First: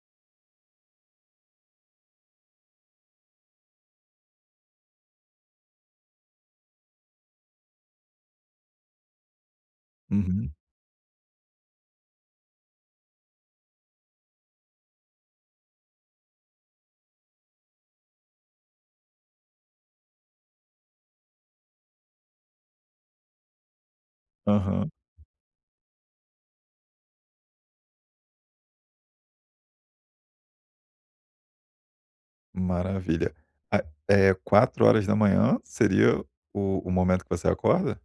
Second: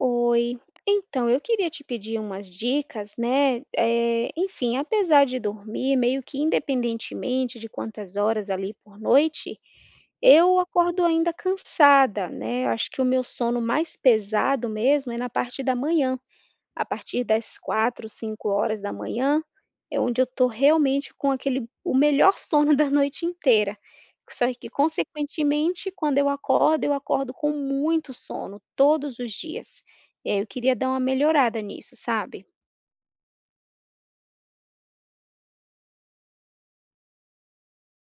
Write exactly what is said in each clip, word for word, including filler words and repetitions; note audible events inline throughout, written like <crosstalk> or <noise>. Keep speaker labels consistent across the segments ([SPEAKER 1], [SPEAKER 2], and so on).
[SPEAKER 1] Oi, então eu queria te pedir umas dicas, né? Eh, enfim, apesar de dormir, meio que independentemente de quantas horas ali por noite,
[SPEAKER 2] Uhum.
[SPEAKER 1] eu acordo ainda cansada, né? Eu acho que o meu sono mais pesado mesmo é na parte da manhã. A partir das quatro, cinco horas da manhã é onde eu tô realmente com aquele o melhor <laughs> sono da noite inteira. Só que
[SPEAKER 2] Aham.
[SPEAKER 1] consequentemente, quando eu acordo, eu acordo com muito sono todos os dias. E aí eu queria dar uma melhorada nisso, sabe.
[SPEAKER 2] Maravilha. Ah, É, quatro horas da manhã seria o o momento que você acorda?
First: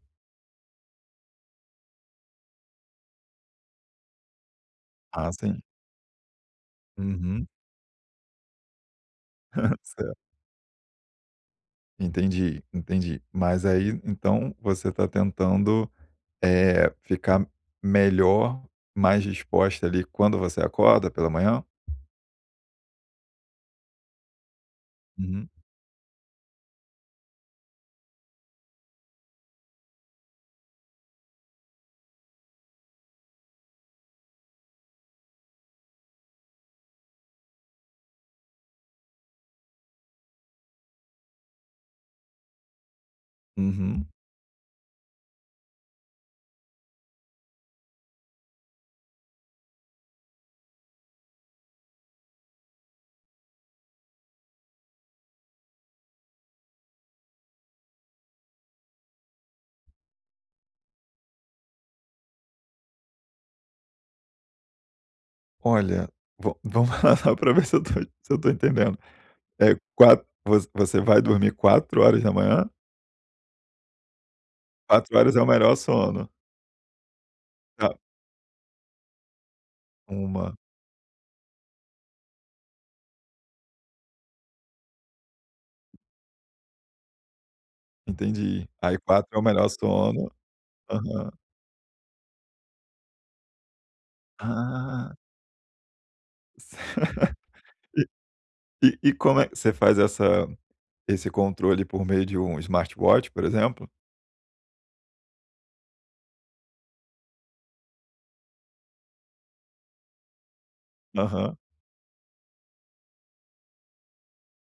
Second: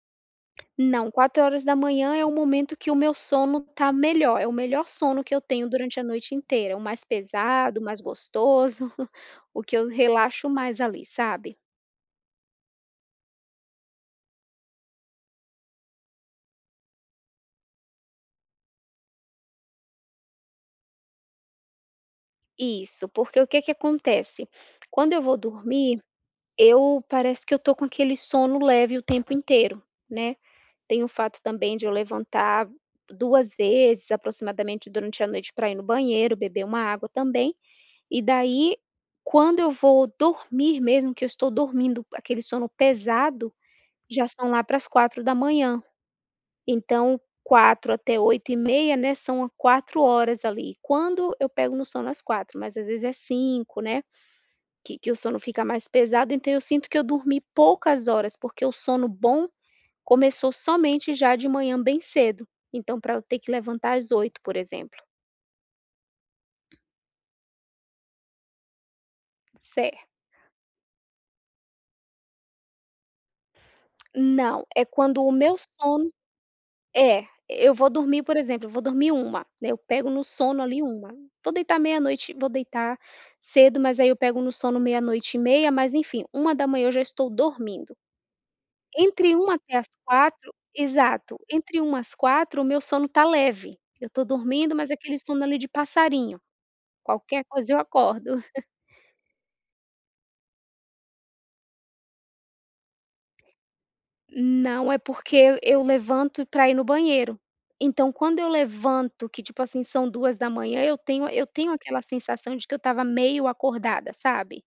[SPEAKER 1] Não, quatro horas da manhã é o momento que o meu sono tá melhor, é o melhor sono
[SPEAKER 2] Ah,
[SPEAKER 1] que eu
[SPEAKER 2] sim.
[SPEAKER 1] tenho durante a noite inteira, o mais
[SPEAKER 2] Uhum.
[SPEAKER 1] pesado, o mais gostoso, <laughs> o
[SPEAKER 2] <laughs>
[SPEAKER 1] que eu
[SPEAKER 2] Certo.
[SPEAKER 1] relaxo mais ali, sabe.
[SPEAKER 2] Entendi, entendi. Mas aí, então, você está tentando, é ficar melhor, mais disposta ali quando você acorda pela manhã?
[SPEAKER 1] Isso, porque o que que acontece? Quando eu vou
[SPEAKER 2] Uhum.
[SPEAKER 1] dormir, eu parece que eu tô com aquele sono leve o tempo inteiro, né. Tem o fato também de eu levantar duas vezes aproximadamente durante a noite para ir no banheiro, beber uma água também, e daí quando eu vou dormir mesmo, que eu estou dormindo aquele sono pesado,
[SPEAKER 2] Uhum.
[SPEAKER 1] já são lá para as quatro da manhã. Então quatro até oito e meia, né, são quatro horas ali. Quando eu pego no sono às quatro, mas às vezes é cinco, né. Que que o sono fica mais pesado, então eu sinto que eu dormi poucas horas, porque o sono bom começou somente já de manhã bem cedo. Então para eu ter que levantar às oito, por exemplo.
[SPEAKER 2] Olha, va vamos <laughs> lá para ver se eu tô se eu tô entendendo. É
[SPEAKER 1] Certo.
[SPEAKER 2] quatro, você vai dormir quatro horas da manhã,
[SPEAKER 1] Não, é
[SPEAKER 2] quatro
[SPEAKER 1] quando o
[SPEAKER 2] horas é o
[SPEAKER 1] meu
[SPEAKER 2] melhor
[SPEAKER 1] sono
[SPEAKER 2] sono?
[SPEAKER 1] é, eu vou
[SPEAKER 2] Tá.
[SPEAKER 1] dormir, por exemplo, eu vou dormir uma, né, eu pego no
[SPEAKER 2] uma.
[SPEAKER 1] sono ali uma. Vou deitar meia-noite, vou deitar cedo, mas aí eu pego no sono meia-noite e meia, mas enfim, uma da manhã eu já estou dormindo.
[SPEAKER 2] Entendi. Aí quatro
[SPEAKER 1] Entre
[SPEAKER 2] é o
[SPEAKER 1] uma
[SPEAKER 2] melhor
[SPEAKER 1] até as
[SPEAKER 2] sono.
[SPEAKER 1] quatro,
[SPEAKER 2] Aham.
[SPEAKER 1] exato, entre uma hora às quatro o meu sono tá leve, eu tô dormindo, mas é
[SPEAKER 2] Ah,
[SPEAKER 1] aquele sono ali de passarinho,
[SPEAKER 2] <laughs>
[SPEAKER 1] qualquer coisa eu
[SPEAKER 2] E
[SPEAKER 1] acordo.
[SPEAKER 2] e e como é que você faz essa esse controle por meio de um smartwatch, por exemplo?
[SPEAKER 1] Não, é porque eu levanto para ir no banheiro. Então quando eu levanto que, tipo assim, são duas da manhã, eu tenho eu
[SPEAKER 2] Aham.
[SPEAKER 1] tenho aquela sensação de que eu estava meio acordada, sabe.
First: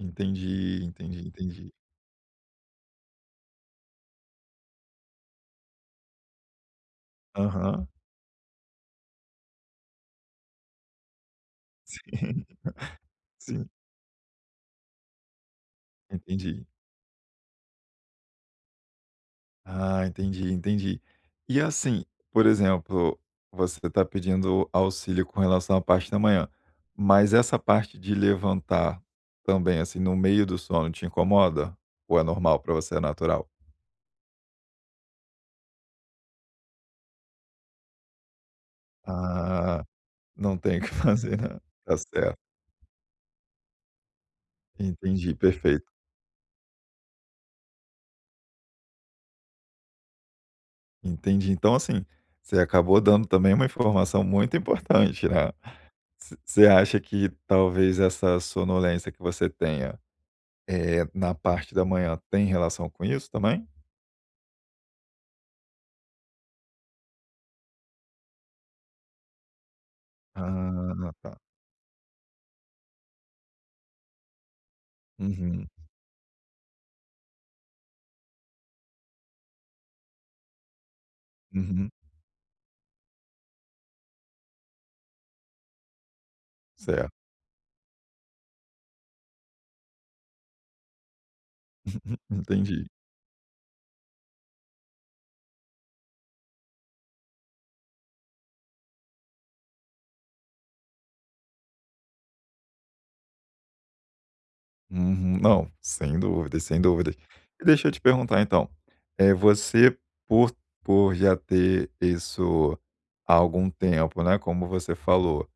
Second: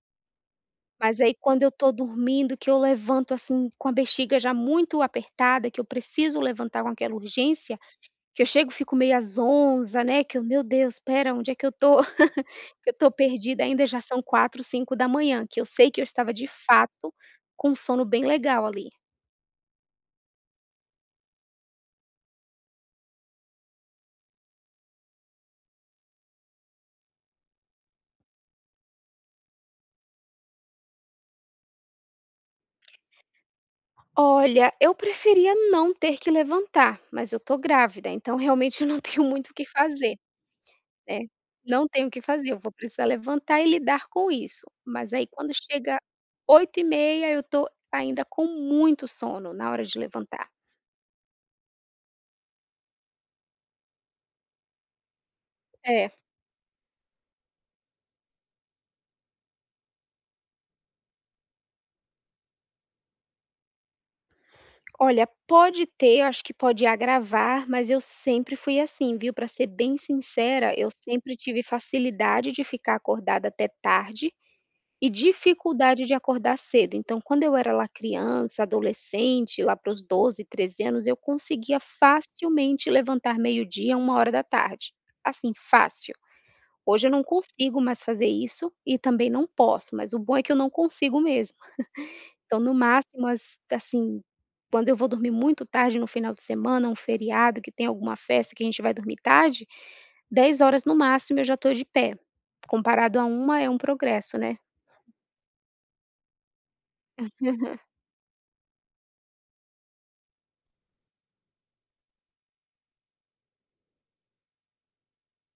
[SPEAKER 2] Entendi,
[SPEAKER 1] Mas
[SPEAKER 2] entendi,
[SPEAKER 1] aí quando eu
[SPEAKER 2] entendi.
[SPEAKER 1] tô dormindo que eu levanto, assim, com a bexiga já muito apertada, que eu preciso levantar com aquela urgência.
[SPEAKER 2] Aham.
[SPEAKER 1] Que eu chego, fico meio zonza, né, que eu: "Meu Deus, espera, onde é que eu tô? <laughs> Que eu tô
[SPEAKER 2] <laughs> Sim,
[SPEAKER 1] perdida
[SPEAKER 2] sim.
[SPEAKER 1] ainda", já são quatro, cinco da manhã, que eu sei que eu estava, de
[SPEAKER 2] Entendi.
[SPEAKER 1] fato, com um sono bem legal ali.
[SPEAKER 2] Ah, entendi, entendi. E assim, por exemplo, você está pedindo auxílio com relação à parte da manhã, mas essa parte de levantar também, assim, no meio do sono te incomoda? Ou é normal para você, é natural?
[SPEAKER 1] Olha, eu preferia não ter que levantar, mas eu tô grávida, então realmente eu não <laughs> tenho muito o que
[SPEAKER 2] Ah,
[SPEAKER 1] fazer,
[SPEAKER 2] não tem o que <laughs>
[SPEAKER 1] né.
[SPEAKER 2] fazer, né.
[SPEAKER 1] Não
[SPEAKER 2] Tá
[SPEAKER 1] tenho o que
[SPEAKER 2] certo.
[SPEAKER 1] fazer, eu vou precisar levantar e lidar com isso. Mas aí
[SPEAKER 2] Entendi,
[SPEAKER 1] quando
[SPEAKER 2] perfeito.
[SPEAKER 1] chega oito e meia, eu tô ainda com muito sono na hora de levantar.
[SPEAKER 2] Entendi. Então, assim, você acabou dando também uma informação muito importante, né.
[SPEAKER 1] É.
[SPEAKER 2] Você você acha que talvez essa sonolência que você tenha, eh, na parte da manhã tem relação com isso também?
[SPEAKER 1] Olha, pode ter, eu acho que pode agravar, mas eu sempre fui assim, viu? Para ser bem sincera, eu
[SPEAKER 2] Ah,
[SPEAKER 1] sempre
[SPEAKER 2] tá.
[SPEAKER 1] tive facilidade de ficar acordada até tarde e
[SPEAKER 2] Uhum,
[SPEAKER 1] dificuldade de acordar cedo. Então, quando eu era lá criança, adolescente, lá para os doze, treze anos, eu conseguia
[SPEAKER 2] uhum.
[SPEAKER 1] facilmente levantar meio-dia, uma hora da tarde. Assim, fácil. Hoje
[SPEAKER 2] Certo,
[SPEAKER 1] eu não consigo mais fazer isso e também não posso, mas o bom é que eu não consigo mesmo. Então, no
[SPEAKER 2] entendi.
[SPEAKER 1] máximo, as assim, quando eu vou dormir muito tarde no final de semana, um feriado que tem alguma festa que a gente vai dormir tarde, dez horas no máximo eu já estou de pé, comparado a uma é um progresso, né.
[SPEAKER 2] Uhum. Não, sem dúvidas, sem dúvidas. E deixa eu te perguntar então, é você por por já ter isso há algum tempo, né, como você falou,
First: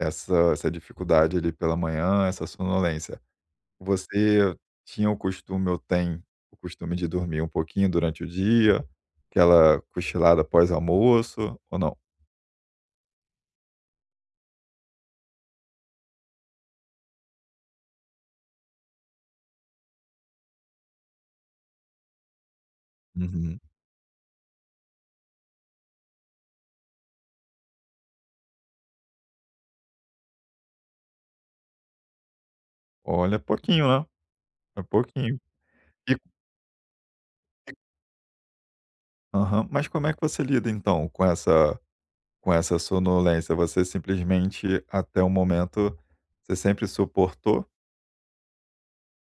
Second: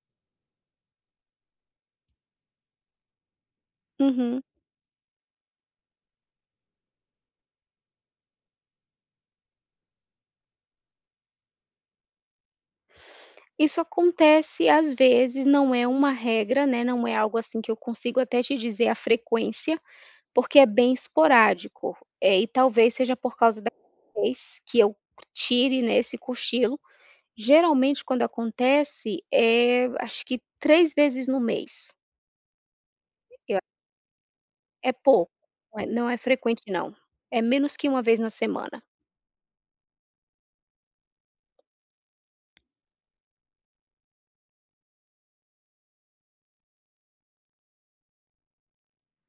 [SPEAKER 2] essa essa dificuldade ali pela manhã, essa sonolência,
[SPEAKER 1] Uhum.
[SPEAKER 2] você tinha o costume ou tem o costume de dormir um pouquinho durante o dia, aquela cochilada pós-almoço ou não?
[SPEAKER 1] Isso acontece às vezes, não é uma regra, né, não é algo assim que eu consigo até te dizer a frequência, porque é bem esporádico, eh, e talvez seja por
[SPEAKER 2] Uhum.
[SPEAKER 1] causa da vez que eu tire, né, esse cochilo. Geralmente quando acontece, eh, acho que três vezes no mês.
[SPEAKER 2] Olha, é
[SPEAKER 1] Eu
[SPEAKER 2] pouquinho, né, é
[SPEAKER 1] é pouco,
[SPEAKER 2] pouquinho.
[SPEAKER 1] não é, não
[SPEAKER 2] E
[SPEAKER 1] é frequente não. É menos que uma vez na semana.
[SPEAKER 2] aham. Mas como é que você lida então com essa? Com essa sonolência, você simplesmente, até o momento, você sempre suportou?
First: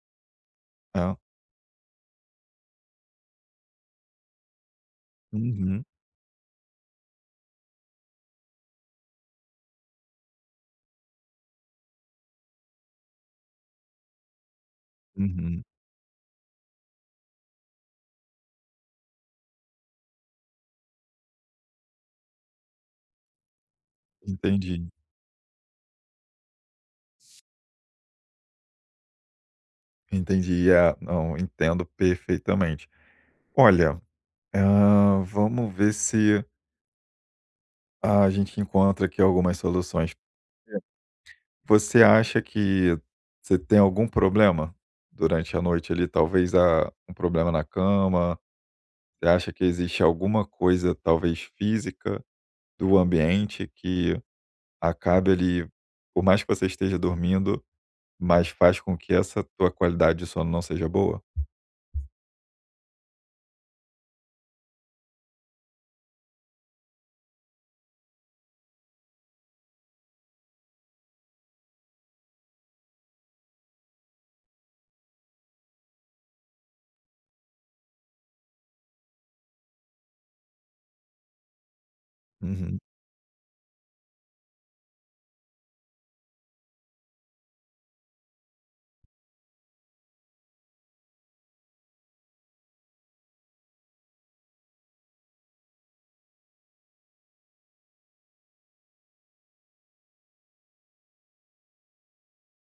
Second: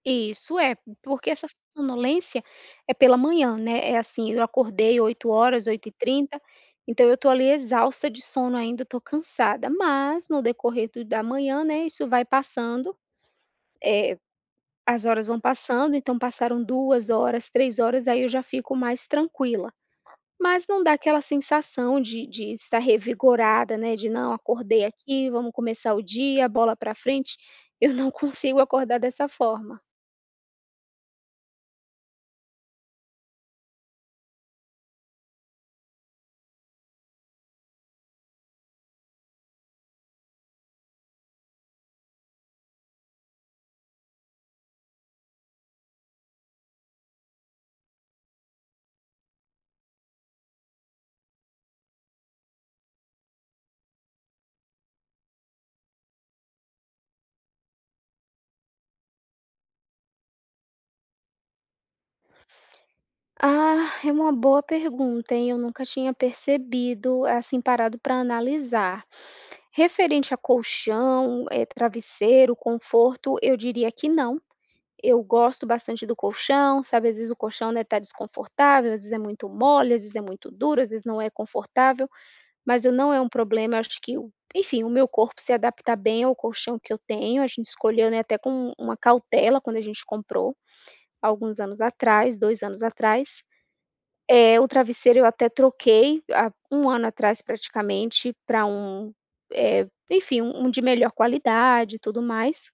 [SPEAKER 1] Isso, é,
[SPEAKER 2] É.
[SPEAKER 1] porque essa sonolência é pela manhã, né, é assim, eu acordei oito horas,
[SPEAKER 2] Uhum,
[SPEAKER 1] oito e trinta, então eu tô ali exausta de sono ainda, tô cansada, mas no decorrer do da manhã, né, isso vai passando, eh, as horas vão
[SPEAKER 2] uhum.
[SPEAKER 1] passando, então passaram duas horas, três horas, aí eu já fico mais tranquila. Mas não dá aquela sensação de de estar revigorada, né, de: "Não, acordei
[SPEAKER 2] Entendi,
[SPEAKER 1] aqui, vamos começar o dia, bola para frente". Eu não <laughs> consigo acordar dessa forma.
[SPEAKER 2] entendi. É, não, entendo perfeitamente. Olha, hã, vamos ver se a gente encontra aqui algumas soluções. É. Você acha que você tem algum problema durante a noite ali? Talvez a um problema na cama? Você acha que existe alguma coisa, talvez física, do ambiente que acabe ali, por mais que você esteja dormindo, mas faz com que essa tua qualidade de sono não seja boa?
[SPEAKER 1] Ah, é uma boa pergunta, hein, eu nunca tinha percebido, assim, parado para analisar. Referente a colchão, eh, travesseiro, conforto, eu diria que não. Eu gosto bastante do colchão, sabe, às vezes o colchão, né, tá desconfortável, às vezes é muito mole, às vezes é muito duro, às vezes não é confortável.
[SPEAKER 2] Uhum.
[SPEAKER 1] Mas eu não é um problema, eu acho que o enfim, o meu corpo se adapta bem ao colchão que eu tenho, a gente escolheu, né, até com uma cautela quando a gente comprou, alguns anos atrás, dois anos atrás. É o travesseiro eu até troquei há um ano atrás praticamente para um, eh, enfim, um um de melhor qualidade e tudo mais,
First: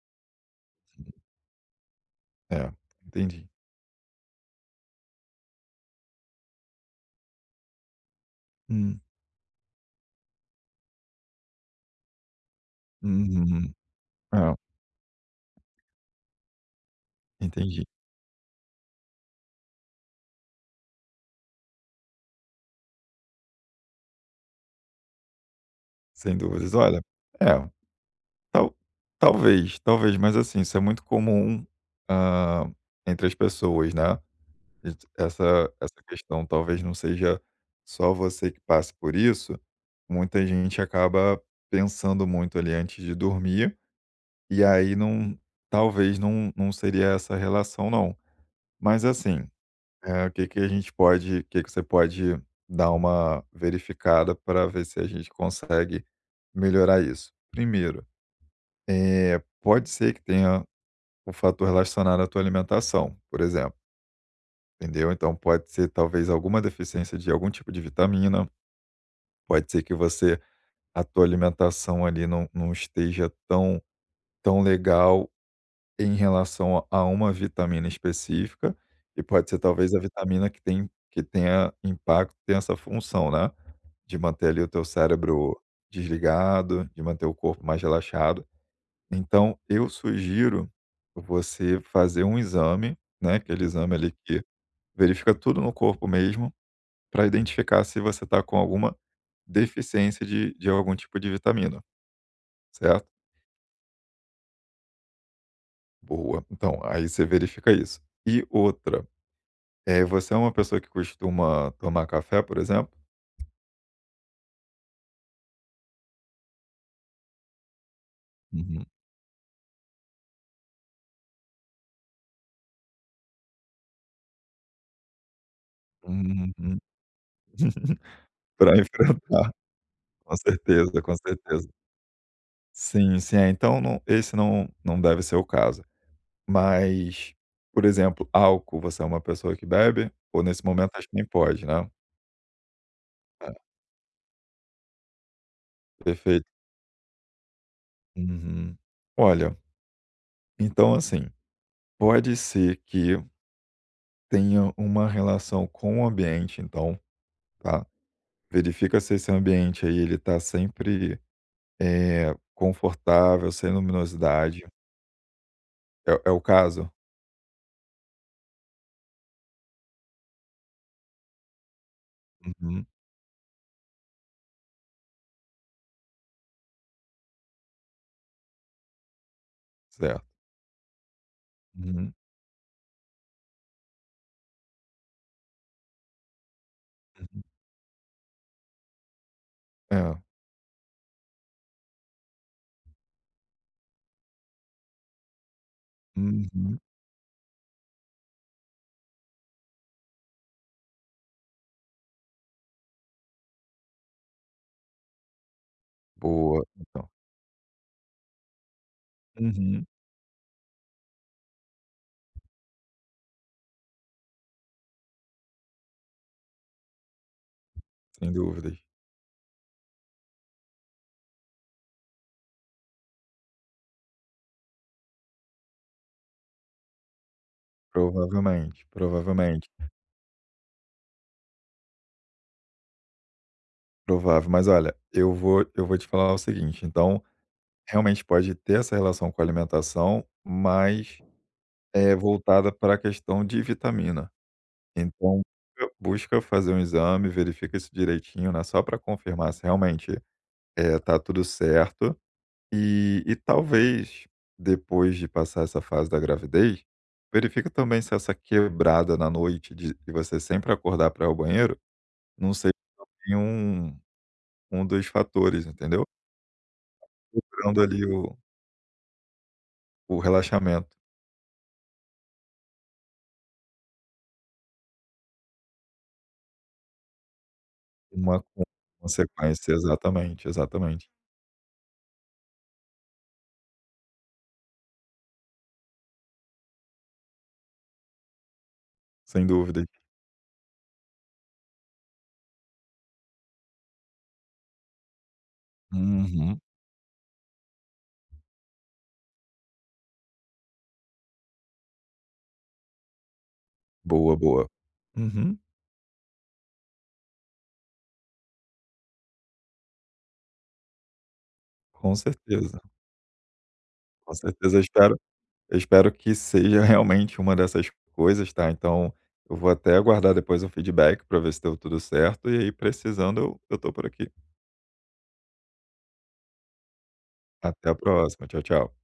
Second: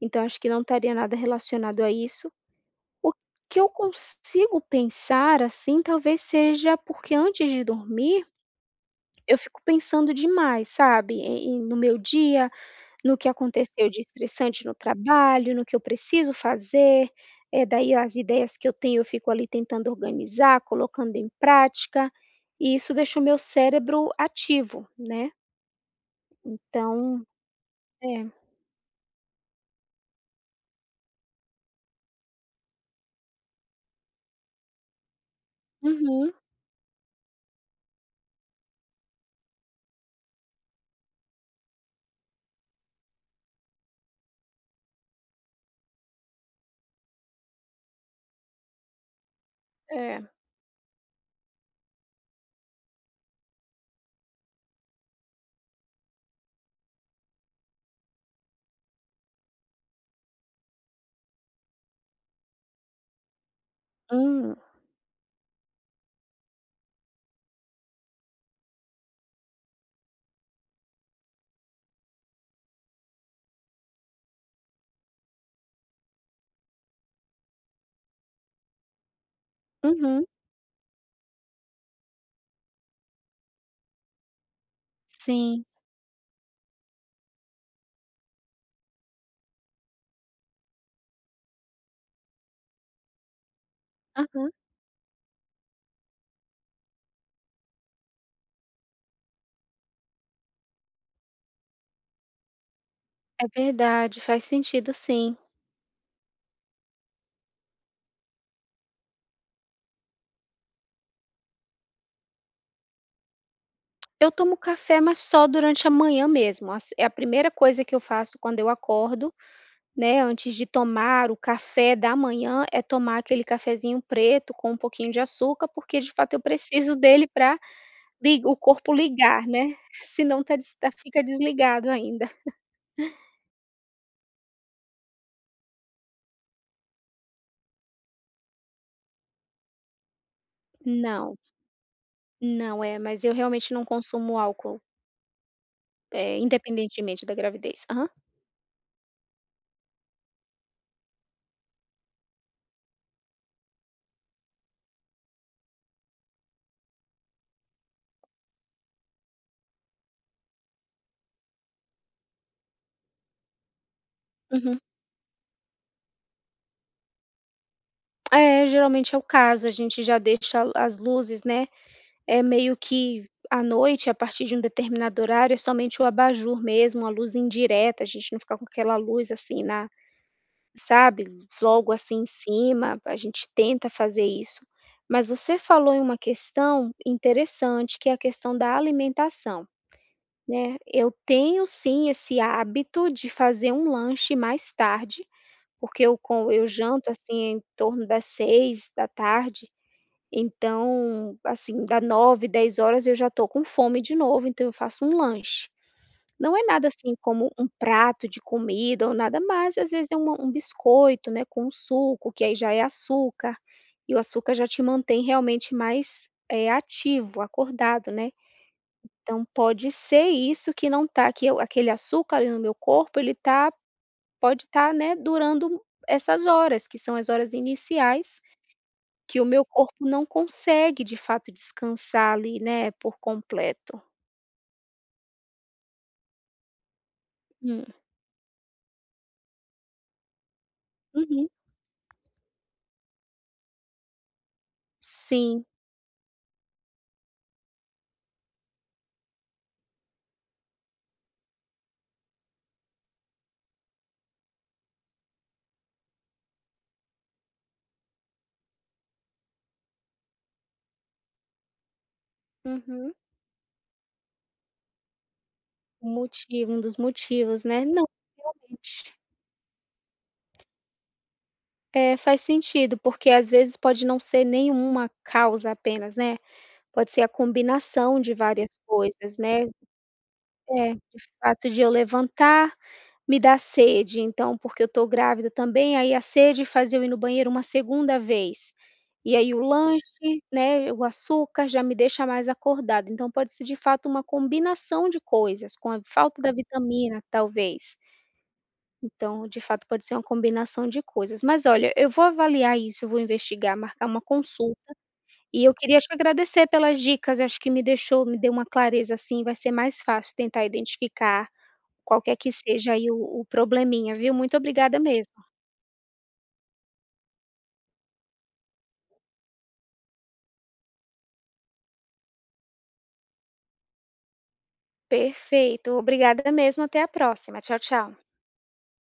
[SPEAKER 1] então acho que não estaria nada relacionado a isso.
[SPEAKER 2] É,
[SPEAKER 1] O
[SPEAKER 2] entendi.
[SPEAKER 1] que eu consigo pensar, assim, talvez seja porque antes de dormir
[SPEAKER 2] Hum,
[SPEAKER 1] eu fico pensando demais, sabe, em em no meu dia, no que
[SPEAKER 2] uhum.
[SPEAKER 1] aconteceu de
[SPEAKER 2] É,
[SPEAKER 1] estressante no trabalho, no que eu preciso fazer. É
[SPEAKER 2] entendi.
[SPEAKER 1] daí as ideias que eu tenho eu fico ali tentando organizar, colocando em prática, e isso deixa o meu cérebro ativo, né.
[SPEAKER 2] Sem dúvidas. Olha,
[SPEAKER 1] Então
[SPEAKER 2] é,
[SPEAKER 1] é.
[SPEAKER 2] tal talvez, talvez, mas assim, isso é muito comum, hã, entre as pessoas, né. Ent essa essa
[SPEAKER 1] Uhum.
[SPEAKER 2] questão talvez não seja só você que passe por isso, muita gente acaba pensando muito ali antes de dormir. E aí não, talvez não não seria essa relação não. Mas assim,
[SPEAKER 1] É.
[SPEAKER 2] eh, o que que a gente pode, o que que você pode dar uma verificada para ver se a gente consegue melhorar isso. Primeiro, eh, pode ser que tenha o fator relacionado à tua alimentação, por exemplo,
[SPEAKER 1] Hum.
[SPEAKER 2] entendeu? Então pode ser talvez alguma deficiência de algum tipo de vitamina, pode ser que você, a tua alimentação ali não não esteja tão tão legal em relação a a uma vitamina específica, e pode ser talvez a
[SPEAKER 1] Uhum.
[SPEAKER 2] vitamina que tem que tenha impacto, tem essa função, né, de manter ali o teu cérebro
[SPEAKER 1] Sim.
[SPEAKER 2] desligado, de manter o corpo mais relaxado. Então eu sugiro você fazer um exame, né, aquele exame ali que
[SPEAKER 1] Aham.
[SPEAKER 2] verifica tudo no corpo mesmo, para identificar se você está com alguma deficiência de de algum tipo de vitamina, certo?
[SPEAKER 1] É verdade, faz sentido sim.
[SPEAKER 2] Boa, então aí você verifica isso. E outra. É, e você é uma pessoa que costuma tomar café, por exemplo?
[SPEAKER 1] Eu tomo café, mas só durante a manhã mesmo, ass é a primeira coisa que eu faço quando eu
[SPEAKER 2] Uhum.
[SPEAKER 1] acordo, né, antes de tomar o café da manhã, é tomar aquele cafezinho preto com um pouquinho de açúcar, porque de fato eu
[SPEAKER 2] Uhum.
[SPEAKER 1] preciso dele para
[SPEAKER 2] <laughs>
[SPEAKER 1] o
[SPEAKER 2] Pra
[SPEAKER 1] corpo ligar,
[SPEAKER 2] enfrentar,
[SPEAKER 1] né, <laughs>
[SPEAKER 2] com
[SPEAKER 1] senão tá des tá
[SPEAKER 2] certeza, com
[SPEAKER 1] fica
[SPEAKER 2] certeza.
[SPEAKER 1] desligado ainda.
[SPEAKER 2] Sim, sim. É, então não, esse não, não deve ser o caso. Mas, por exemplo, álcool, você é uma pessoa que bebe? Ou nesse momento acho que nem
[SPEAKER 1] Não,
[SPEAKER 2] pode, né?
[SPEAKER 1] não, é, mas eu
[SPEAKER 2] Tá,
[SPEAKER 1] realmente não consumo álcool, eh,
[SPEAKER 2] perfeito.
[SPEAKER 1] independentemente da gravidez. Aham.
[SPEAKER 2] Uhum. Olha, então assim, pode ser que tenha uma relação com o ambiente então, tá? Verifica se esse ambiente aí ele tá sempre é, confortável, sem luminosidade.
[SPEAKER 1] Uhum.
[SPEAKER 2] É é o caso?
[SPEAKER 1] É, geralmente é o caso, a gente já deixa a- as luzes, né. É meio
[SPEAKER 2] Uhum,
[SPEAKER 1] que à noite, a partir de um determinado horário, é somente o abajur mesmo, a luz indireta, a gente não fica com aquela luz, assim, na,
[SPEAKER 2] certo.
[SPEAKER 1] sabe, logo
[SPEAKER 2] Uhum,
[SPEAKER 1] assim em cima, a gente tenta fazer isso. Mas você falou em uma questão
[SPEAKER 2] uhum.
[SPEAKER 1] interessante, que é a questão da alimentação,
[SPEAKER 2] É.
[SPEAKER 1] né. Eu tenho sim esse hábito de fazer um lanche mais tarde, porque eu com eu
[SPEAKER 2] Uhum.
[SPEAKER 1] janto, assim, em torno das seis da tarde, então, assim, da nove dez horas eu já estou com fome de novo, então eu faço um lanche. Não é
[SPEAKER 2] Boa,
[SPEAKER 1] nada
[SPEAKER 2] então.
[SPEAKER 1] assim como um prato de comida ou nada, mas
[SPEAKER 2] Uhum,
[SPEAKER 1] às vezes é uma um biscoito, né, com um suco, que aí já é açúcar, e o açúcar já te mantém realmente mais, eh, ativo, acordado, né.
[SPEAKER 2] sem dúvidas.
[SPEAKER 1] Então pode ser isso que não tá que eu aquele açúcar ali no meu corpo, ele tá pode estar, né, durando essas horas, que são as horas iniciais,
[SPEAKER 2] Provavelmente,
[SPEAKER 1] que o meu
[SPEAKER 2] provavelmente.
[SPEAKER 1] corpo não consegue de fato descansar ali, né, por completo.
[SPEAKER 2] Provável. Mas olha, eu vou eu vou te falar o seguinte, então,
[SPEAKER 1] Hum.
[SPEAKER 2] realmente pode ter essa relação com a alimentação, mas
[SPEAKER 1] Uhum.
[SPEAKER 2] é voltada para a questão de vitamina. Então,
[SPEAKER 1] Sim.
[SPEAKER 2] eu busca fazer um exame, verifica isso direitinho, né, só para confirmar se realmente, eh, tá tudo certo. E e talvez, depois de passar essa fase da gravidez, verifica também se essa quebrada na noite de de você sempre acordar para ir ao banheiro, não seja
[SPEAKER 1] Uhum.
[SPEAKER 2] um um dos fatores, entendeu.
[SPEAKER 1] O motivo, um dos motivos,
[SPEAKER 2] Quebrando
[SPEAKER 1] né.
[SPEAKER 2] ali
[SPEAKER 1] Não,
[SPEAKER 2] o
[SPEAKER 1] realmente,
[SPEAKER 2] o relaxamento,
[SPEAKER 1] eh, faz sentido, porque às vezes pode não ser nenhuma causa apenas, né, pode ser a combinação de
[SPEAKER 2] uma con
[SPEAKER 1] várias coisas, né.
[SPEAKER 2] consequência. Exatamente,
[SPEAKER 1] É, o
[SPEAKER 2] exatamente.
[SPEAKER 1] fato de eu levantar me dá sede, então, porque eu estou grávida também, aí a sede faz eu ir no banheiro uma segunda vez. E
[SPEAKER 2] Sem
[SPEAKER 1] aí o
[SPEAKER 2] dúvida.
[SPEAKER 1] lanche, né, o açúcar já me deixa mais acordada, então pode ser de fato uma combinação de coisas, com a falta da
[SPEAKER 2] Uhum.
[SPEAKER 1] vitamina, talvez. Então, de fato, pode ser uma combinação de coisas. Mas olha, eu vou avaliar isso, eu vou investigar, marcar uma
[SPEAKER 2] Boa, boa.
[SPEAKER 1] consulta.
[SPEAKER 2] Uhum.
[SPEAKER 1] E eu queria te agradecer pelas dicas, acho que me deixou me deu uma clareza, assim, vai ser mais fácil tentar identificar
[SPEAKER 2] Com
[SPEAKER 1] qualquer que
[SPEAKER 2] certeza,
[SPEAKER 1] seja aí o o probleminha,
[SPEAKER 2] com
[SPEAKER 1] viu. Muito
[SPEAKER 2] certeza.
[SPEAKER 1] obrigada
[SPEAKER 2] Espero
[SPEAKER 1] mesmo.
[SPEAKER 2] Eu espero que seja <laughs> realmente uma dessas coisas, tá? Então, eu vou até aguardar depois um feedback para ver se deu tudo certo. E aí, precisando, eu, eu tô por aqui.
[SPEAKER 1] Perfeito, obrigada mesmo, até a próxima. Tchau,
[SPEAKER 2] Até a
[SPEAKER 1] tchau.
[SPEAKER 2] próxima. Tchau, tchau.